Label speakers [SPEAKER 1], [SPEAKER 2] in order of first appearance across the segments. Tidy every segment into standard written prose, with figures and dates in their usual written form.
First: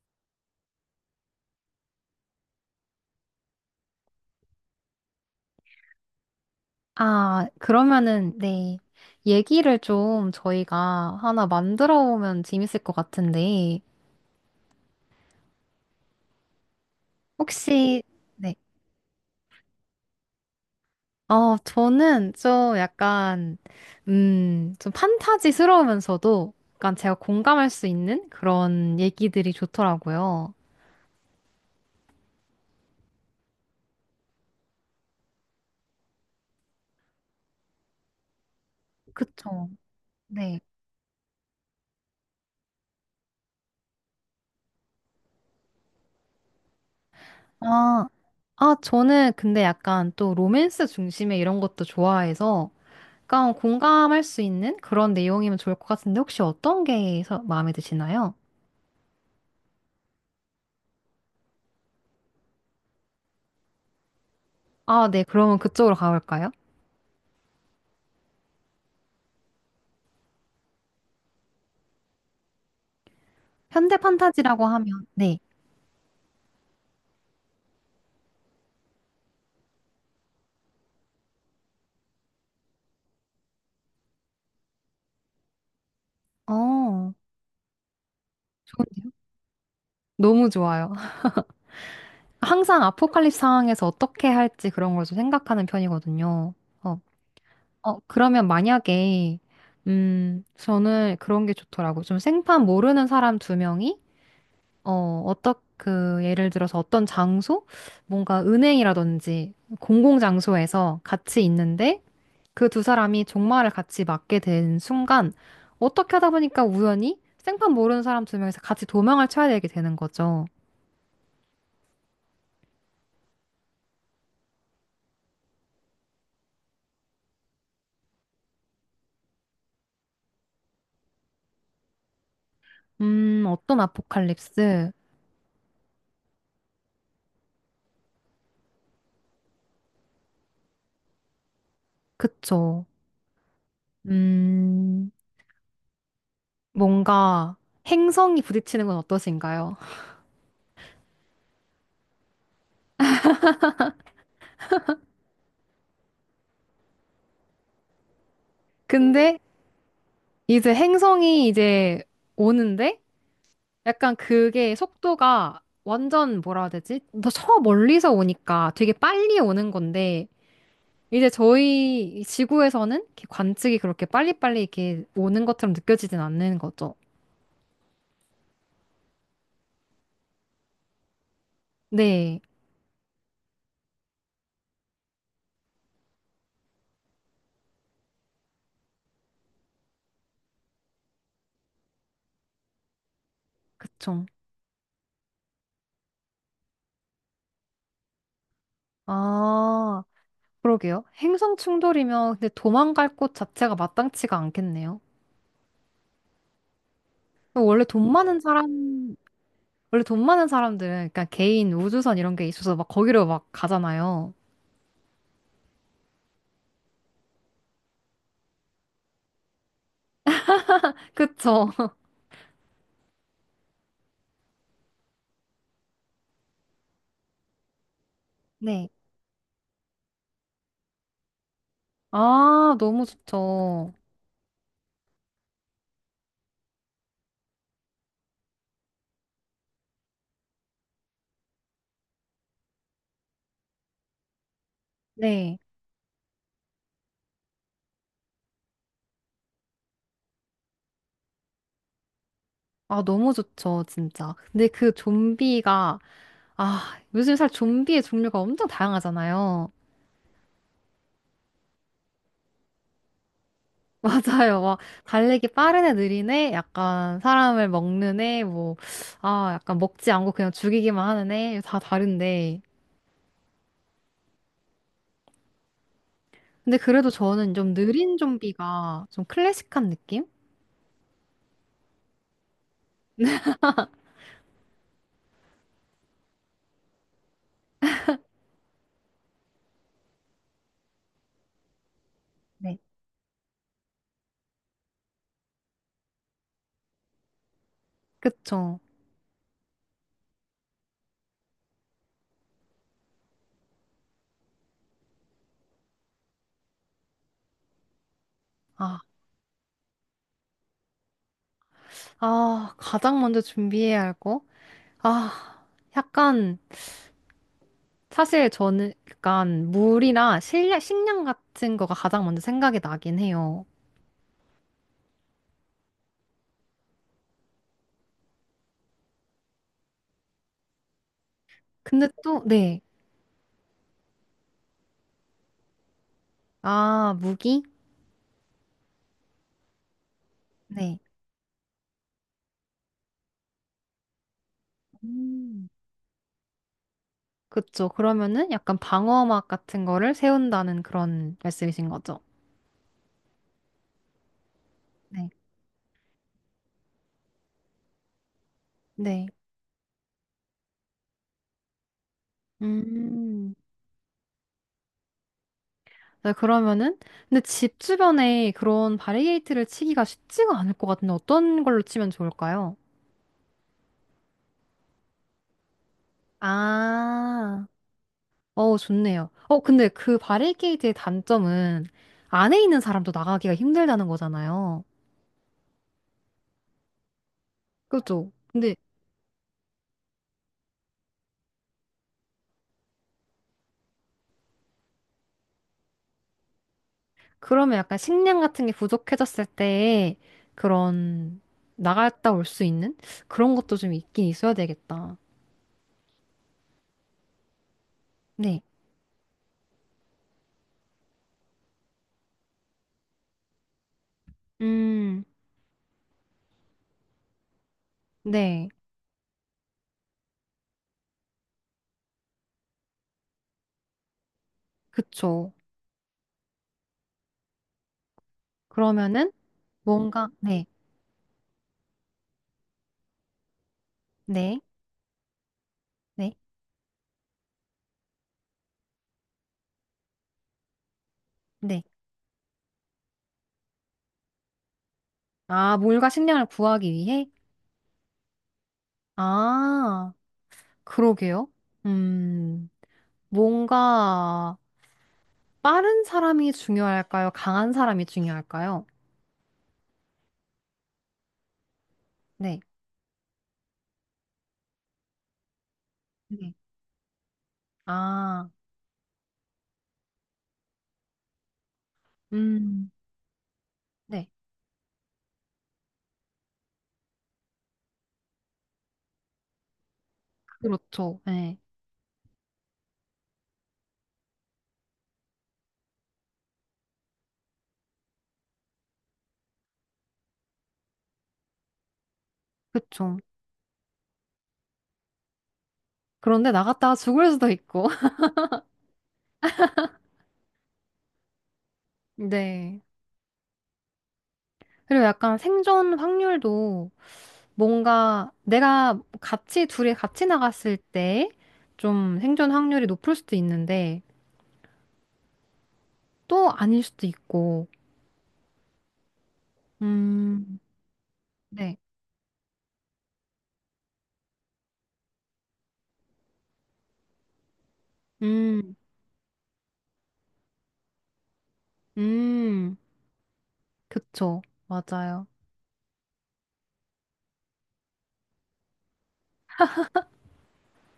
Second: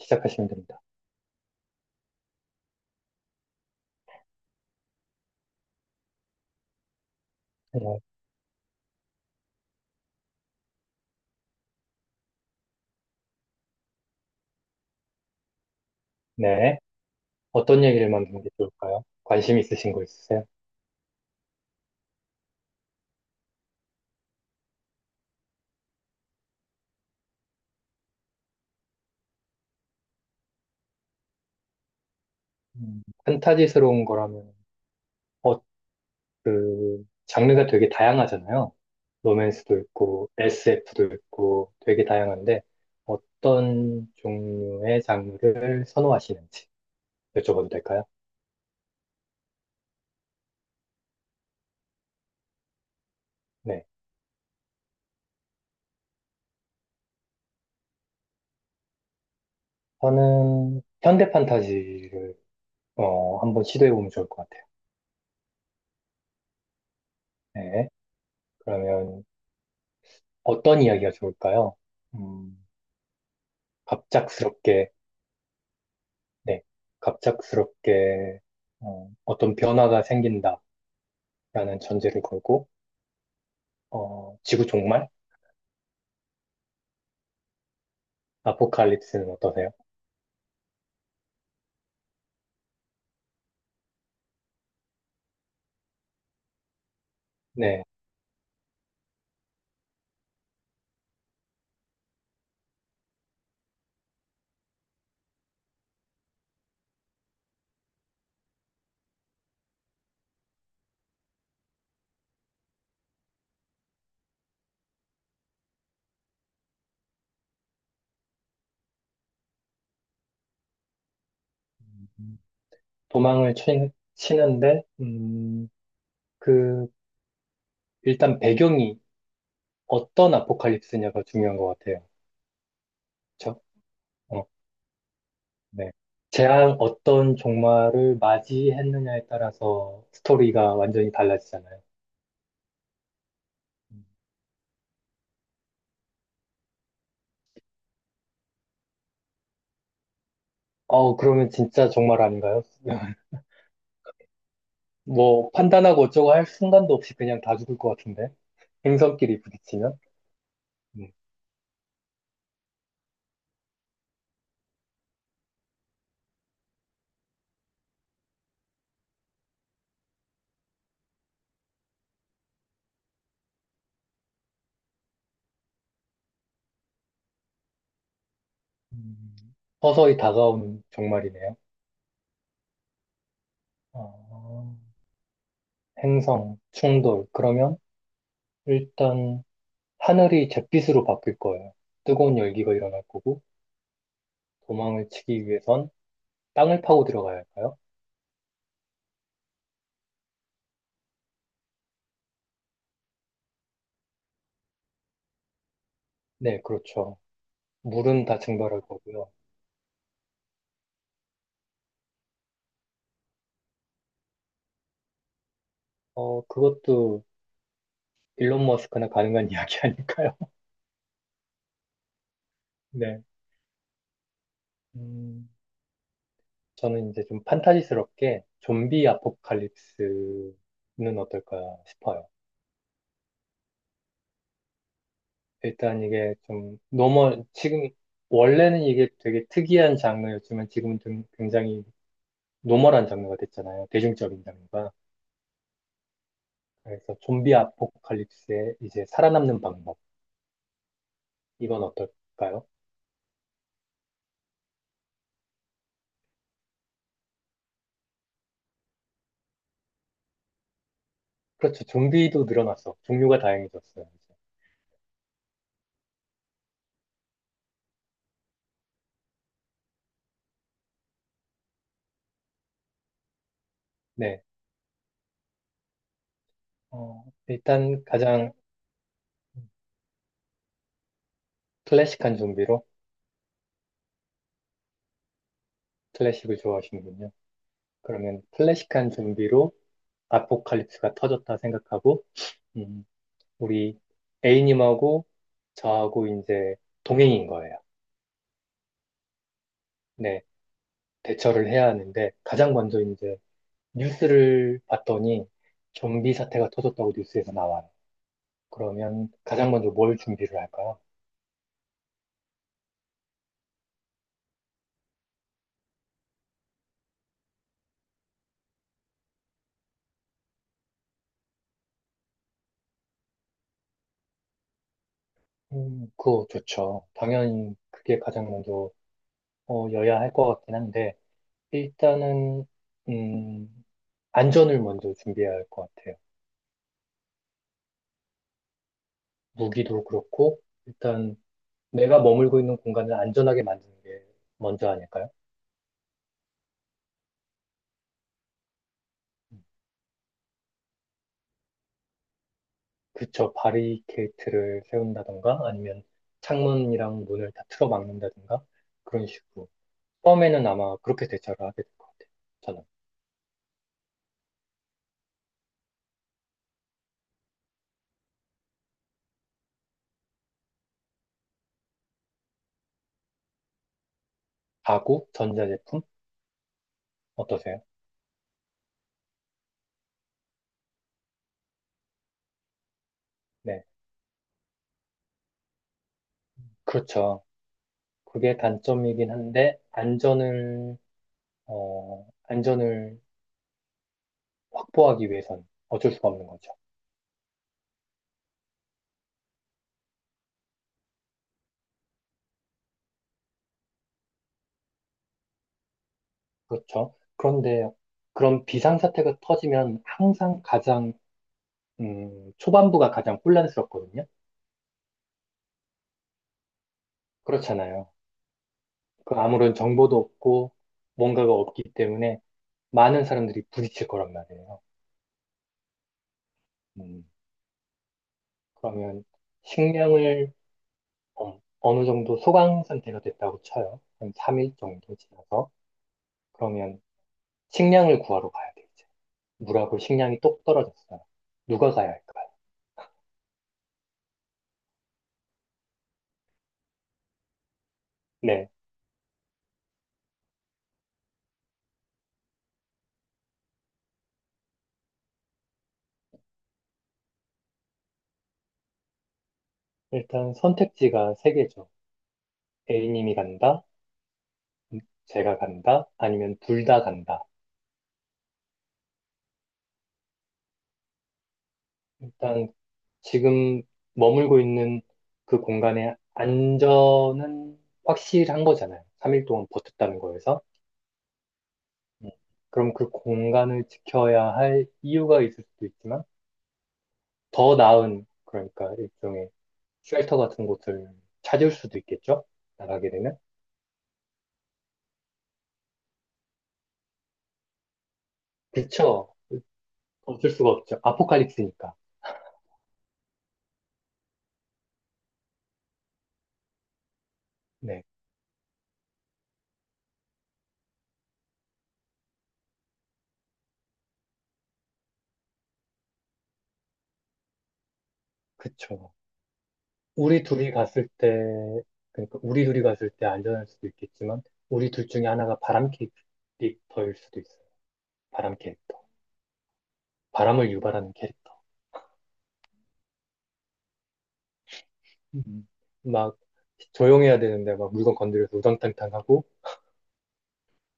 [SPEAKER 1] 시작하시면 됩니다.
[SPEAKER 2] 아,
[SPEAKER 1] 어,
[SPEAKER 2] 그러면은, 네. 얘기를 좀 저희가 하나 만들어 오면 재밌을 것 같은데,
[SPEAKER 1] 네. 어떤
[SPEAKER 2] 혹시,
[SPEAKER 1] 얘기를 만드는 게
[SPEAKER 2] 네.
[SPEAKER 1] 좋을까요? 관심 있으신 거 있으세요?
[SPEAKER 2] 저는 좀 약간, 좀 판타지스러우면서도 약간 제가 공감할 수 있는 그런 얘기들이 좋더라고요.
[SPEAKER 1] 판타지스러운 거라면, 어, 장르가 되게 다양하잖아요.
[SPEAKER 2] 그쵸.
[SPEAKER 1] 로맨스도 있고,
[SPEAKER 2] 네.
[SPEAKER 1] SF도 있고, 되게 다양한데, 어떤 종류의 장르를 선호하시는지 여쭤봐도 될까요?
[SPEAKER 2] 아, 아, 저는 근데 약간 또 로맨스 중심의 이런 것도 좋아해서, 약간
[SPEAKER 1] 네.
[SPEAKER 2] 공감할 수 있는 그런 내용이면 좋을 것 같은데, 혹시 어떤 게 마음에 드시나요?
[SPEAKER 1] 저는 현대 판타지를, 한번 시도해보면 좋을 것 같아요.
[SPEAKER 2] 아, 네. 그러면 그쪽으로 가볼까요?
[SPEAKER 1] 네. 그러면 어떤 이야기가 좋을까요? 음,
[SPEAKER 2] 현대 판타지라고
[SPEAKER 1] 갑작스럽게
[SPEAKER 2] 하면, 네.
[SPEAKER 1] 네, 갑작스럽게 어, 떤 변화가 생긴다라는 전제를 걸고 지구 종말?
[SPEAKER 2] 어, 좋은데요?
[SPEAKER 1] 아포칼립스는 어떠세요?
[SPEAKER 2] 너무 좋아요. 항상 아포칼립스 상황에서 어떻게 할지 그런 걸 좀 생각하는 편이거든요. 어,
[SPEAKER 1] 네,
[SPEAKER 2] 그러면 만약에, 저는 그런 게 좋더라고요. 좀 생판 모르는 사람 두 명이, 어, 예를 들어서 어떤 장소? 뭔가 은행이라든지 공공장소에서 같이 있는데, 그 두 사람이 종말을 같이 맞게 된 순간 어떻게 하다 보니까 우연히 생판 모르는 사람 두 명이서 같이 도망을 쳐야 되게 되는 거죠.
[SPEAKER 1] 도망을 치는데 그 일단 배경이 어떤 아포칼립스냐가 중요한 것 같아요. 그렇죠?
[SPEAKER 2] 어떤
[SPEAKER 1] 어,
[SPEAKER 2] 아포칼립스?
[SPEAKER 1] 네. 재앙 어떤 종말을 맞이했느냐에 따라서 스토리가 완전히 달라지잖아요.
[SPEAKER 2] 그쵸.
[SPEAKER 1] 음.
[SPEAKER 2] 음, 뭔가 행성이 부딪히는 건 어떠신가요?
[SPEAKER 1] 어, 그러면 진짜 종말 아닌가요? 뭐 판단하고 어쩌고 할 순간도 없이 그냥 다 죽을 것 같은데.
[SPEAKER 2] 근데
[SPEAKER 1] 행성끼리 부딪히면.
[SPEAKER 2] 이제
[SPEAKER 1] 음.
[SPEAKER 2] 행성이 이제 오는데 약간 그게 속도가 완전 뭐라 해야 되지? 더 저 멀리서 오니까 되게 빨리 오는 건데 이제 저희 이 지구에서는 이렇게 관측이 그렇게 빨리빨리 이렇게 오는 것처럼 느껴지진 않는 거죠.
[SPEAKER 1] 음, 서서히 다가오는 정말이네요.
[SPEAKER 2] 네,
[SPEAKER 1] 아, 행성, 충돌. 그러면 일단 하늘이 잿빛으로 바뀔 거예요. 뜨거운 열기가 일어날 거고,
[SPEAKER 2] 그쵸.
[SPEAKER 1] 도망을 치기 위해선 땅을 파고 들어가야 할까요?
[SPEAKER 2] 아, 그러게요. 행성 충돌이면 근데 도망갈 곳 자체가 마땅치가 않겠네요.
[SPEAKER 1] 네, 그렇죠.
[SPEAKER 2] 원래 돈
[SPEAKER 1] 물은 다
[SPEAKER 2] 많은
[SPEAKER 1] 증발할
[SPEAKER 2] 사람,
[SPEAKER 1] 거고요.
[SPEAKER 2] 원래 돈 많은 사람들은 그러니까 개인 우주선 이런 게 있어서 막 거기로 막 가잖아요.
[SPEAKER 1] 어, 그것도 일론 머스크나 가능한 이야기 아닐까요?
[SPEAKER 2] 그쵸.
[SPEAKER 1] 네. 음, 저는 이제 좀 판타지스럽게
[SPEAKER 2] 네.
[SPEAKER 1] 좀비 아포칼립스는 어떨까 싶어요.
[SPEAKER 2] 아, 너무 좋죠.
[SPEAKER 1] 일단 이게 좀 노멀, 지금, 원래는 이게 되게 특이한 장르였지만 지금은 좀 굉장히 노멀한 장르가 됐잖아요. 대중적인 장르가.
[SPEAKER 2] 네.
[SPEAKER 1] 그래서 좀비 아포칼립스의 이제 살아남는 방법. 이건 어떨까요?
[SPEAKER 2] 아, 너무 좋죠, 진짜. 근데 그 좀비가 요즘 살 좀비의 종류가 엄청 다양하잖아요.
[SPEAKER 1] 그렇죠. 좀비도 늘어났어. 종류가 다양해졌어요. 이제.
[SPEAKER 2] 맞아요. 막, 달리기 빠른 애, 느린 애, 약간 사람을 먹는 애, 뭐, 아, 약간 먹지 않고 그냥 죽이기만 하는 애, 다 다른데.
[SPEAKER 1] 네.
[SPEAKER 2] 근데 그래도
[SPEAKER 1] 어,
[SPEAKER 2] 저는 좀
[SPEAKER 1] 일단
[SPEAKER 2] 느린
[SPEAKER 1] 가장
[SPEAKER 2] 좀비가 좀 클래식한 느낌?
[SPEAKER 1] 클래식한 좀비로, 클래식을 좋아하시는군요. 그러면 클래식한 좀비로 아포칼립스가 터졌다 생각하고,
[SPEAKER 2] 네.
[SPEAKER 1] 음, 우리 A님하고 저하고 이제 동행인 거예요.
[SPEAKER 2] 그쵸.
[SPEAKER 1] 네, 대처를 해야 하는데, 가장 먼저 이제 뉴스를 봤더니 좀비 사태가 터졌다고 뉴스에서 나와요.
[SPEAKER 2] 아,
[SPEAKER 1] 그러면 가장 먼저 뭘 준비를 할까요?
[SPEAKER 2] 가장 먼저 준비해야 할 거? 아, 약간, 사실 저는 약간 물이나 식량 같은 거가 가장 먼저 생각이 나긴 해요.
[SPEAKER 1] 그거 좋죠. 당연히 그게 가장 먼저 여야 할 것 같긴 한데,
[SPEAKER 2] 근데 또,
[SPEAKER 1] 일단은,
[SPEAKER 2] 네.
[SPEAKER 1] 음, 안전을 먼저 준비해야 할 것 같아요.
[SPEAKER 2] 아, 무기?
[SPEAKER 1] 무기도 그렇고,
[SPEAKER 2] 네.
[SPEAKER 1] 일단 내가 머물고 있는 공간을 안전하게 만드는 게 먼저 아닐까요?
[SPEAKER 2] 음. 그쵸. 그러면은 약간 방어막 같은 거를 세운다는 그런 말씀이신 거죠?
[SPEAKER 1] 그쵸, 바리케이트를
[SPEAKER 2] 네.
[SPEAKER 1] 세운다던가 아니면 창문이랑 문을 다 틀어 막는다든가
[SPEAKER 2] 네.
[SPEAKER 1] 그런 식으로. 처음에는 아마 그렇게 대처를 하게 될 것 같아요. 저는.
[SPEAKER 2] 음. 네, 그러면은, 근데 집 주변에 그런 바리게이트를 치기가 쉽지가 않을 것 같은데 어떤 걸로 치면 좋을까요?
[SPEAKER 1] 가구, 전자제품,
[SPEAKER 2] 아,
[SPEAKER 1] 어떠세요?
[SPEAKER 2] 좋네요. 근데 그 바리게이트의 단점은 안에 있는 사람도 나가기가
[SPEAKER 1] 네.
[SPEAKER 2] 힘들다는 거잖아요.
[SPEAKER 1] 그렇죠.
[SPEAKER 2] 그죠?
[SPEAKER 1] 그게
[SPEAKER 2] 근데
[SPEAKER 1] 단점이긴 한데, 안전을 확보하기 위해선 어쩔 수가 없는 거죠.
[SPEAKER 2] 그러면 약간 식량 같은 게 부족해졌을 때 그런 나갔다 올 수 있는 그런 것도 좀 있긴 있어야 되겠다.
[SPEAKER 1] 그렇죠. 그런데
[SPEAKER 2] 네.
[SPEAKER 1] 그런 비상사태가 터지면 항상 가장 초반부가 가장 혼란스럽거든요.
[SPEAKER 2] 음,
[SPEAKER 1] 그렇잖아요.
[SPEAKER 2] 네.
[SPEAKER 1] 그 아무런 정보도 없고 뭔가가 없기 때문에 많은 사람들이 부딪힐 거란 말이에요.
[SPEAKER 2] 그쵸.
[SPEAKER 1] 음, 그러면
[SPEAKER 2] 그러면은 뭔가,
[SPEAKER 1] 식량을
[SPEAKER 2] 네,
[SPEAKER 1] 어, 어느 정도 소강 상태가 됐다고 쳐요. 한
[SPEAKER 2] 네,
[SPEAKER 1] 3일 정도 지나서.
[SPEAKER 2] 네,
[SPEAKER 1] 그러면 식량을 구하러 가야 돼, 이제. 물하고 식량이 똑 떨어졌어요.
[SPEAKER 2] 네.
[SPEAKER 1] 누가 가야 할까요?
[SPEAKER 2] 아, 물과 식량을 구하기 위해?
[SPEAKER 1] 네.
[SPEAKER 2] 아, 그러게요. 음, 뭔가 빠른 사람이 중요할까요? 강한 사람이 중요할까요?
[SPEAKER 1] 일단 선택지가 세 개죠.
[SPEAKER 2] 네.
[SPEAKER 1] A님이 간다, 제가 간다,
[SPEAKER 2] 네.
[SPEAKER 1] 아니면 둘 다 간다.
[SPEAKER 2] 아,
[SPEAKER 1] 일단
[SPEAKER 2] 음,
[SPEAKER 1] 지금
[SPEAKER 2] 네.
[SPEAKER 1] 머물고 있는 그 공간의 안전은 확실한 거잖아요. 3일 동안 버텼다는 거에서.
[SPEAKER 2] 그렇죠. 네.
[SPEAKER 1] 음, 그럼 그 공간을 지켜야 할 이유가 있을 수도 있지만, 더 나은, 그러니까 일종의 쉘터 같은 곳을 찾을 수도 있겠죠? 나가게
[SPEAKER 2] 그쵸.
[SPEAKER 1] 되면?
[SPEAKER 2] 그런데 나갔다가 죽을 수도 있고.
[SPEAKER 1] 그쵸. 없을 수가 없죠. 아포칼립스니까.
[SPEAKER 2] 네. 그리고 약간 생존 확률도
[SPEAKER 1] 네,
[SPEAKER 2] 뭔가 내가 같이, 둘이 같이 나갔을 때 좀 생존 확률이 높을 수도 있는데 또 아닐 수도 있고.
[SPEAKER 1] 그쵸. 우리
[SPEAKER 2] 음,
[SPEAKER 1] 둘이 갔을 때,
[SPEAKER 2] 네.
[SPEAKER 1] 그러니까 우리 둘이 갔을 때 안전할 수도 있겠지만, 우리 둘 중에 하나가 바람캐릭터일 수도 있어요. 바람
[SPEAKER 2] 음,
[SPEAKER 1] 캐릭터. 바람을 유발하는 캐릭터.
[SPEAKER 2] 음, 그쵸. 맞아요.
[SPEAKER 1] 음. 막 조용해야 되는데 막 물건 건드려서 우당탕탕하고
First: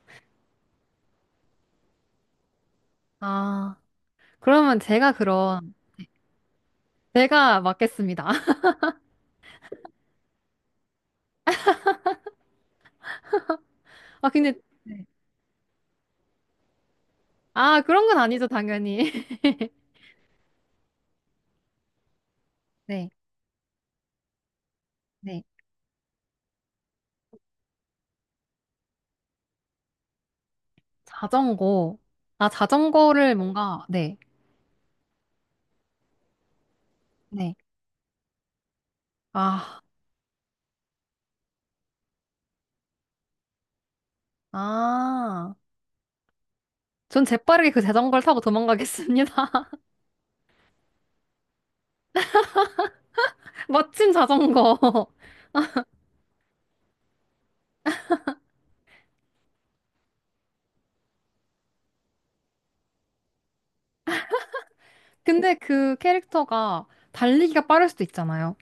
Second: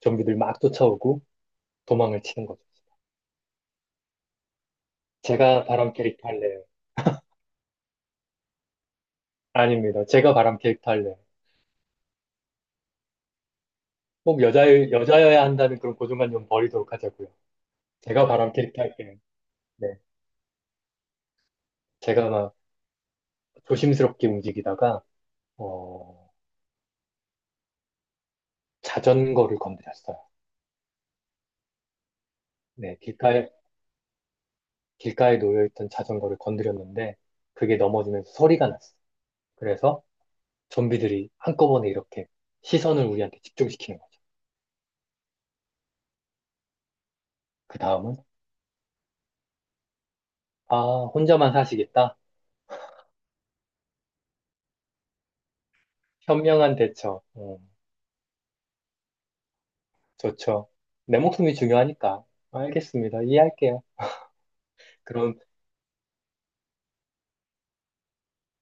[SPEAKER 1] 좀비들 막 쫓아오고 도망을 치는 거죠.
[SPEAKER 2] 아, 그러면
[SPEAKER 1] 제가 바람 캐릭터 할래요.
[SPEAKER 2] 제가 맞겠습니다.
[SPEAKER 1] 아닙니다. 제가 바람 캐릭터 할래요.
[SPEAKER 2] 아,
[SPEAKER 1] 꼭
[SPEAKER 2] 근데,
[SPEAKER 1] 여자,
[SPEAKER 2] 네.
[SPEAKER 1] 여자여야 한다는 그런 고정관념 버리도록 하자고요.
[SPEAKER 2] 아, 그런 건
[SPEAKER 1] 제가
[SPEAKER 2] 아니죠,
[SPEAKER 1] 바람 캐릭터
[SPEAKER 2] 당연히.
[SPEAKER 1] 할게요. 네. 제가 막
[SPEAKER 2] 네,
[SPEAKER 1] 조심스럽게 움직이다가,
[SPEAKER 2] 네.
[SPEAKER 1] 어, 자전거를 건드렸어요.
[SPEAKER 2] 자전거. 아,
[SPEAKER 1] 네.
[SPEAKER 2] 자전거를 뭔가, 네.
[SPEAKER 1] 길가에 놓여있던 자전거를 건드렸는데,
[SPEAKER 2] 네.
[SPEAKER 1] 그게 넘어지면서 소리가 났어요.
[SPEAKER 2] 아,
[SPEAKER 1] 그래서 좀비들이 한꺼번에 이렇게 시선을 우리한테 집중시키는 거죠.
[SPEAKER 2] 아. 전 재빠르게
[SPEAKER 1] 그
[SPEAKER 2] 그
[SPEAKER 1] 다음은,
[SPEAKER 2] 자전거를 타고 도망가겠습니다.
[SPEAKER 1] 아, 혼자만 사시겠다?
[SPEAKER 2] 멋진 자전거.
[SPEAKER 1] 현명한 대처. 어, 좋죠. 내 목숨이 중요하니까. 알겠습니다. 이해할게요. 그럼
[SPEAKER 2] 근데 그 캐릭터가 달리기가 빠를 수도 있잖아요.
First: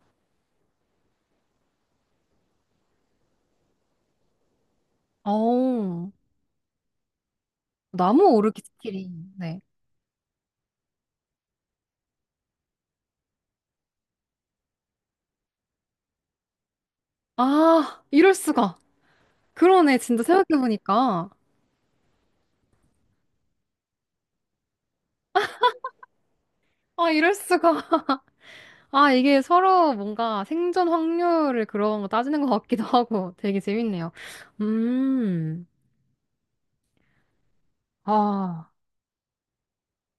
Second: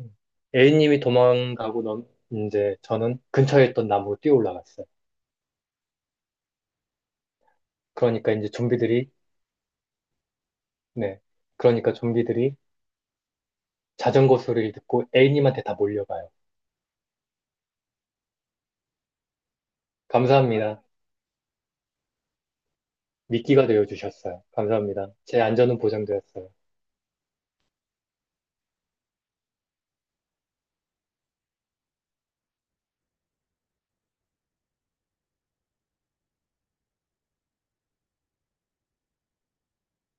[SPEAKER 1] 음, A님이 도망가고 넌, 이제 저는 근처에 있던 나무로 뛰어 올라갔어요.
[SPEAKER 2] 어우, 나무
[SPEAKER 1] 그러니까 이제
[SPEAKER 2] 오르기 스킬이. 네.
[SPEAKER 1] 네. 그러니까 좀비들이 자전거 소리를 듣고 A님한테 다 몰려가요.
[SPEAKER 2] 아, 이럴 수가. 그러네, 진짜
[SPEAKER 1] 감사합니다.
[SPEAKER 2] 생각해보니까.
[SPEAKER 1] 미끼가 되어주셨어요. 감사합니다. 제 안전은 보장되었어요.
[SPEAKER 2] 아, 이럴 수가. 아, 이게 서로 뭔가 생존 확률을 그런 거 따지는 것 같기도 하고 되게 재밌네요. 음, 아.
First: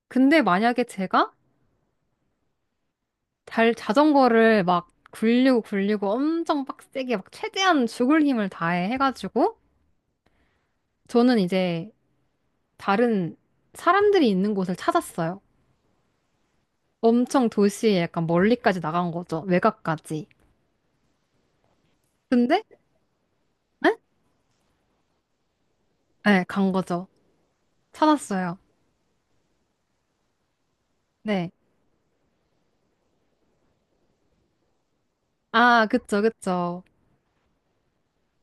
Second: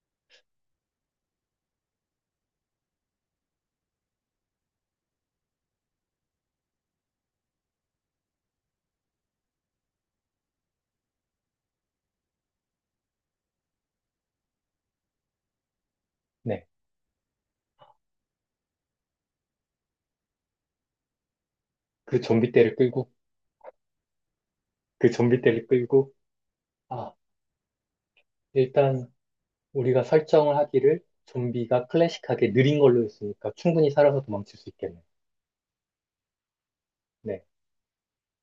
[SPEAKER 2] 근데 만약에 제가 달 자전거를 막 굴리고 굴리고 엄청 빡세게 막 최대한 죽을 힘을 다해 해가지고 저는 이제 다른 사람들이 있는 곳을 찾았어요.
[SPEAKER 1] 네.
[SPEAKER 2] 엄청 도시에 약간 멀리까지 나간 거죠. 외곽까지.
[SPEAKER 1] 그 좀비
[SPEAKER 2] 근데
[SPEAKER 1] 떼를 끌고
[SPEAKER 2] 네?
[SPEAKER 1] 그 좀비 떼를 끌고,
[SPEAKER 2] 네, 간 거죠.
[SPEAKER 1] 아,
[SPEAKER 2] 찾았어요.
[SPEAKER 1] 일단 우리가 설정을 하기를
[SPEAKER 2] 네.
[SPEAKER 1] 좀비가 클래식하게 느린 걸로 했으니까 충분히 살아서 도망칠 수 있겠네.
[SPEAKER 2] 아, 그쵸, 그쵸.
[SPEAKER 1] 네.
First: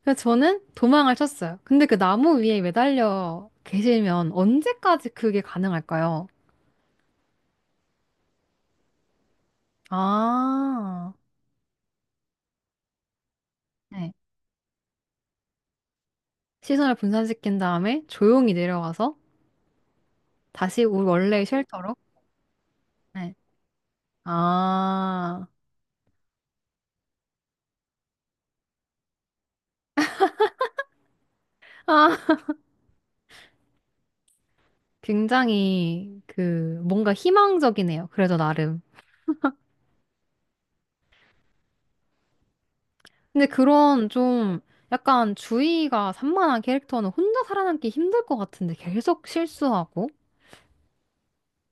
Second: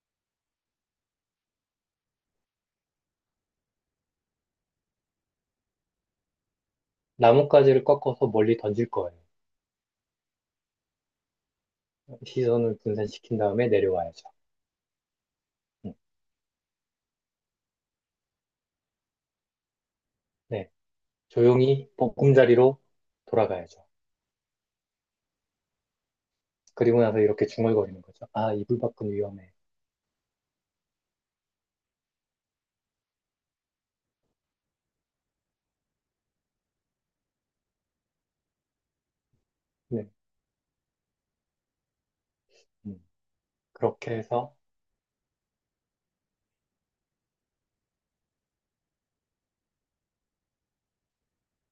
[SPEAKER 2] 그래서 저는 도망을 쳤어요. 근데 그 나무 위에 매달려 계시면 언제까지 그게 가능할까요?
[SPEAKER 1] 나뭇가지를 꺾어서 멀리 던질 거예요.
[SPEAKER 2] 아,
[SPEAKER 1] 시선을 분산시킨 다음에 내려와야죠. 음,
[SPEAKER 2] 시선을 분산시킨 다음에 조용히 내려와서
[SPEAKER 1] 네.
[SPEAKER 2] 다시 우리 원래의
[SPEAKER 1] 조용히
[SPEAKER 2] 쉘터로.
[SPEAKER 1] 보금자리로
[SPEAKER 2] 네.
[SPEAKER 1] 돌아가야죠.
[SPEAKER 2] 아,
[SPEAKER 1] 그리고 나서 이렇게 중얼거리는 거죠. 아, 이불 밖은 위험해.
[SPEAKER 2] 아, 굉장히 그 뭔가 희망적이네요. 그래도 나름.
[SPEAKER 1] 네. 음,
[SPEAKER 2] 근데 그런
[SPEAKER 1] 그렇게 해서,
[SPEAKER 2] 좀 약간 주의가 산만한 캐릭터는 혼자 살아남기 힘들 것 같은데 계속 실수하고.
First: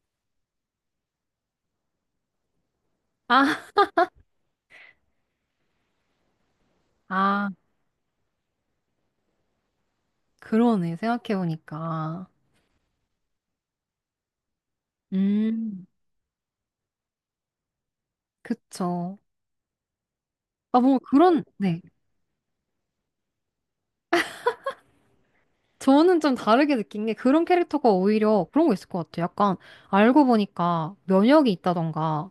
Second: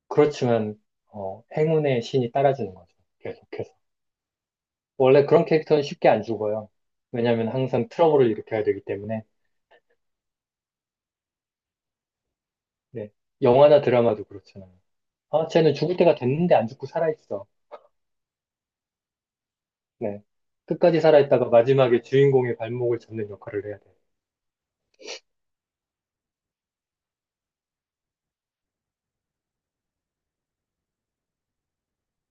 [SPEAKER 1] 그렇지만, 어, 행운의 신이 따라주는 거죠.
[SPEAKER 2] 아,
[SPEAKER 1] 계속해서. 원래 그런 캐릭터는 쉽게 안 죽어요. 왜냐면
[SPEAKER 2] 아,
[SPEAKER 1] 항상 트러블을 일으켜야 되기 때문에.
[SPEAKER 2] 그러네. 생각해보니까.
[SPEAKER 1] 네. 영화나 드라마도 그렇잖아요. 아, 쟤는
[SPEAKER 2] 음,
[SPEAKER 1] 죽을 때가 됐는데 안 죽고 살아있어.
[SPEAKER 2] 그쵸.
[SPEAKER 1] 네.
[SPEAKER 2] 아, 뭔가
[SPEAKER 1] 끝까지
[SPEAKER 2] 그런,
[SPEAKER 1] 살아있다가
[SPEAKER 2] 네.
[SPEAKER 1] 마지막에 주인공의 발목을 잡는 역할을 해야 돼요.
[SPEAKER 2] 저는 좀 다르게 느낀 게 그런 캐릭터가 오히려 그런 거 있을 것 같아요. 약간 알고 보니까 면역이 있다던가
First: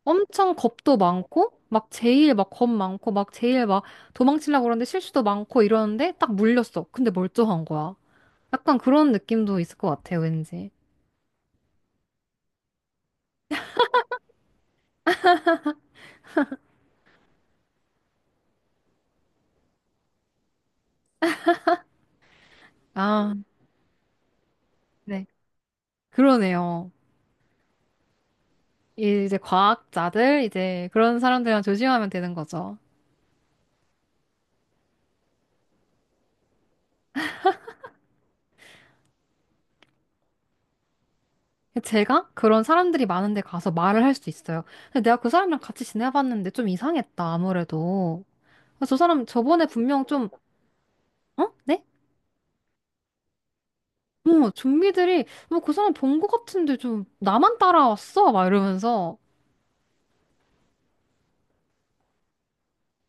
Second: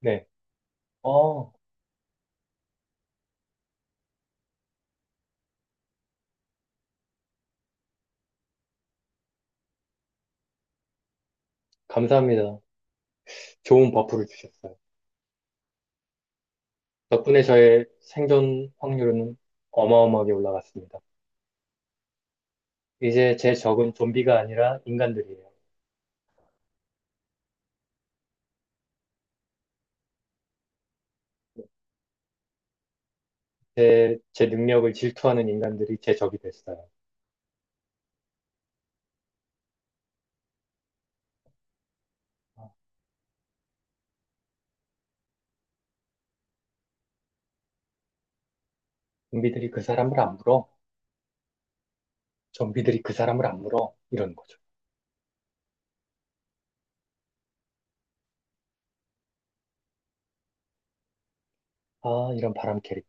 [SPEAKER 1] 네.
[SPEAKER 2] 엄청 겁도 많고
[SPEAKER 1] 어,
[SPEAKER 2] 막 제일 막 겁 많고 막 제일 막 도망치려고 그러는데 실수도 많고 이러는데 딱 물렸어. 근데 멀쩡한 거야. 약간 그런 느낌도 있을 것 같아요, 왠지.
[SPEAKER 1] 감사합니다. 좋은 버프를 주셨어요. 덕분에 저의 생존 확률은 어마어마하게 올라갔습니다.
[SPEAKER 2] 아,
[SPEAKER 1] 이제 제 적은 좀비가 아니라
[SPEAKER 2] 네.
[SPEAKER 1] 인간들이에요.
[SPEAKER 2] 그러네요. 이제 과학자들, 이제 그런 사람들이랑 조심하면 되는 거죠.
[SPEAKER 1] 제 능력을 질투하는 인간들이 제 적이 됐어요.
[SPEAKER 2] 제가 그런
[SPEAKER 1] 아,
[SPEAKER 2] 사람들이 많은데 가서 말을 할 수 있어요. 근데 내가 그 사람이랑 같이 지내봤는데 좀 이상했다, 아무래도. 아, 저 사람 저번에
[SPEAKER 1] 좀비들이 그
[SPEAKER 2] 분명
[SPEAKER 1] 사람을
[SPEAKER 2] 좀,
[SPEAKER 1] 안 물어.
[SPEAKER 2] 어? 네?
[SPEAKER 1] 좀비들이 그 사람을 안 물어. 이런
[SPEAKER 2] 어,
[SPEAKER 1] 거죠.
[SPEAKER 2] 좀비들이, 뭐 그 사람 본 것 같은데 좀 나만 따라왔어? 막 이러면서.
[SPEAKER 1] 아, 이런 바람캐리.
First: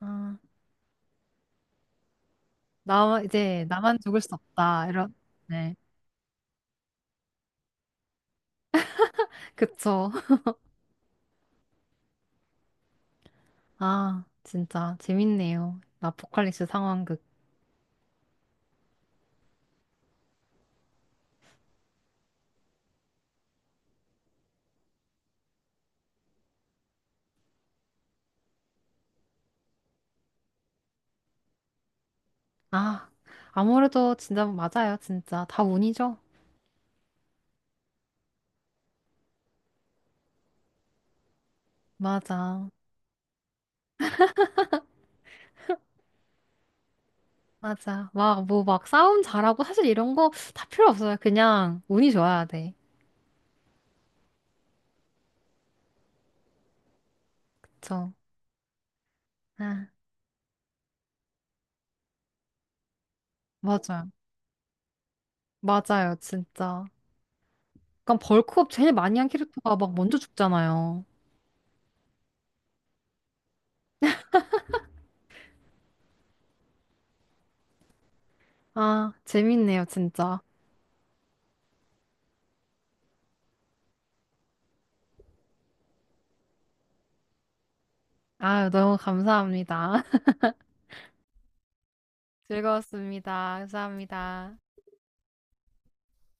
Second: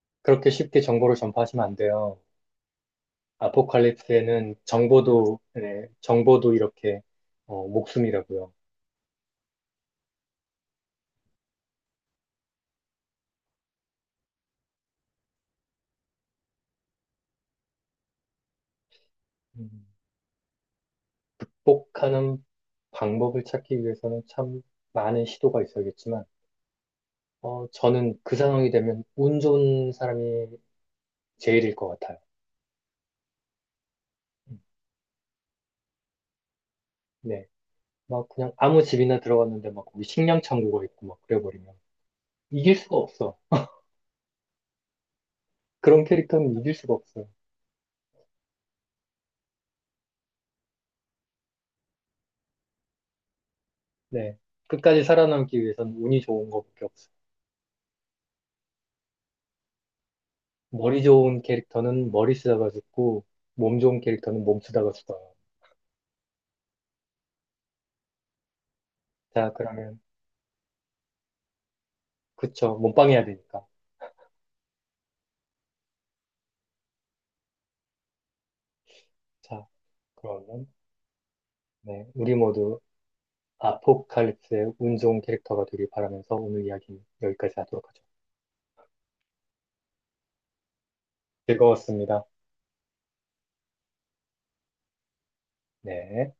[SPEAKER 2] 아,
[SPEAKER 1] 그렇게 쉽게 정보를 전파하시면 안 돼요.
[SPEAKER 2] 나, 이제 나만 죽을 수
[SPEAKER 1] 아포칼립스에는
[SPEAKER 2] 없다. 이런,
[SPEAKER 1] 정보도,
[SPEAKER 2] 네.
[SPEAKER 1] 네, 정보도 이렇게, 어, 목숨이라고요.
[SPEAKER 2] 그쵸. 아, 진짜 재밌네요. 아포칼립스 상황극.
[SPEAKER 1] 음, 극복하는 방법을 찾기 위해서는 참 많은 시도가 있어야겠지만, 어, 저는 그 상황이 되면 운 좋은 사람이 제일일 것 같아요.
[SPEAKER 2] 아, 아무래도 진짜
[SPEAKER 1] 음,
[SPEAKER 2] 맞아요. 진짜 다 운이죠.
[SPEAKER 1] 네. 막 그냥 아무 집이나 들어갔는데 막 거기 식량 창고가 있고 막 그래버리면
[SPEAKER 2] 맞아.
[SPEAKER 1] 이길 수가 없어. 그런 캐릭터는 이길 수가 없어.
[SPEAKER 2] 맞아. 막, 뭐, 막 싸움 잘하고 사실 이런 거 다 필요 없어요. 그냥 운이 좋아야 돼.
[SPEAKER 1] 네. 끝까지 살아남기 위해선 운이 좋은 것밖에 없어요.
[SPEAKER 2] 그쵸. 아,
[SPEAKER 1] 머리 좋은 캐릭터는 머리 쓰다가 죽고, 몸 좋은
[SPEAKER 2] 맞아요.
[SPEAKER 1] 캐릭터는 몸 쓰다가 죽어요.
[SPEAKER 2] 맞아요, 진짜. 약간 벌크업 제일 많이 한
[SPEAKER 1] 자,
[SPEAKER 2] 캐릭터가 막
[SPEAKER 1] 그러면,
[SPEAKER 2] 먼저 죽잖아요.
[SPEAKER 1] 그쵸. 몸빵해야 되니까.
[SPEAKER 2] 아,
[SPEAKER 1] 자,
[SPEAKER 2] 재밌네요, 진짜.
[SPEAKER 1] 그러면, 네. 우리 모두 아포칼립스의 운 좋은 캐릭터가 되길 바라면서 오늘 이야기 여기까지 하도록 하죠.
[SPEAKER 2] 아유, 너무 감사합니다.
[SPEAKER 1] 즐거웠습니다.
[SPEAKER 2] 즐거웠습니다. 감사합니다.
[SPEAKER 1] 네.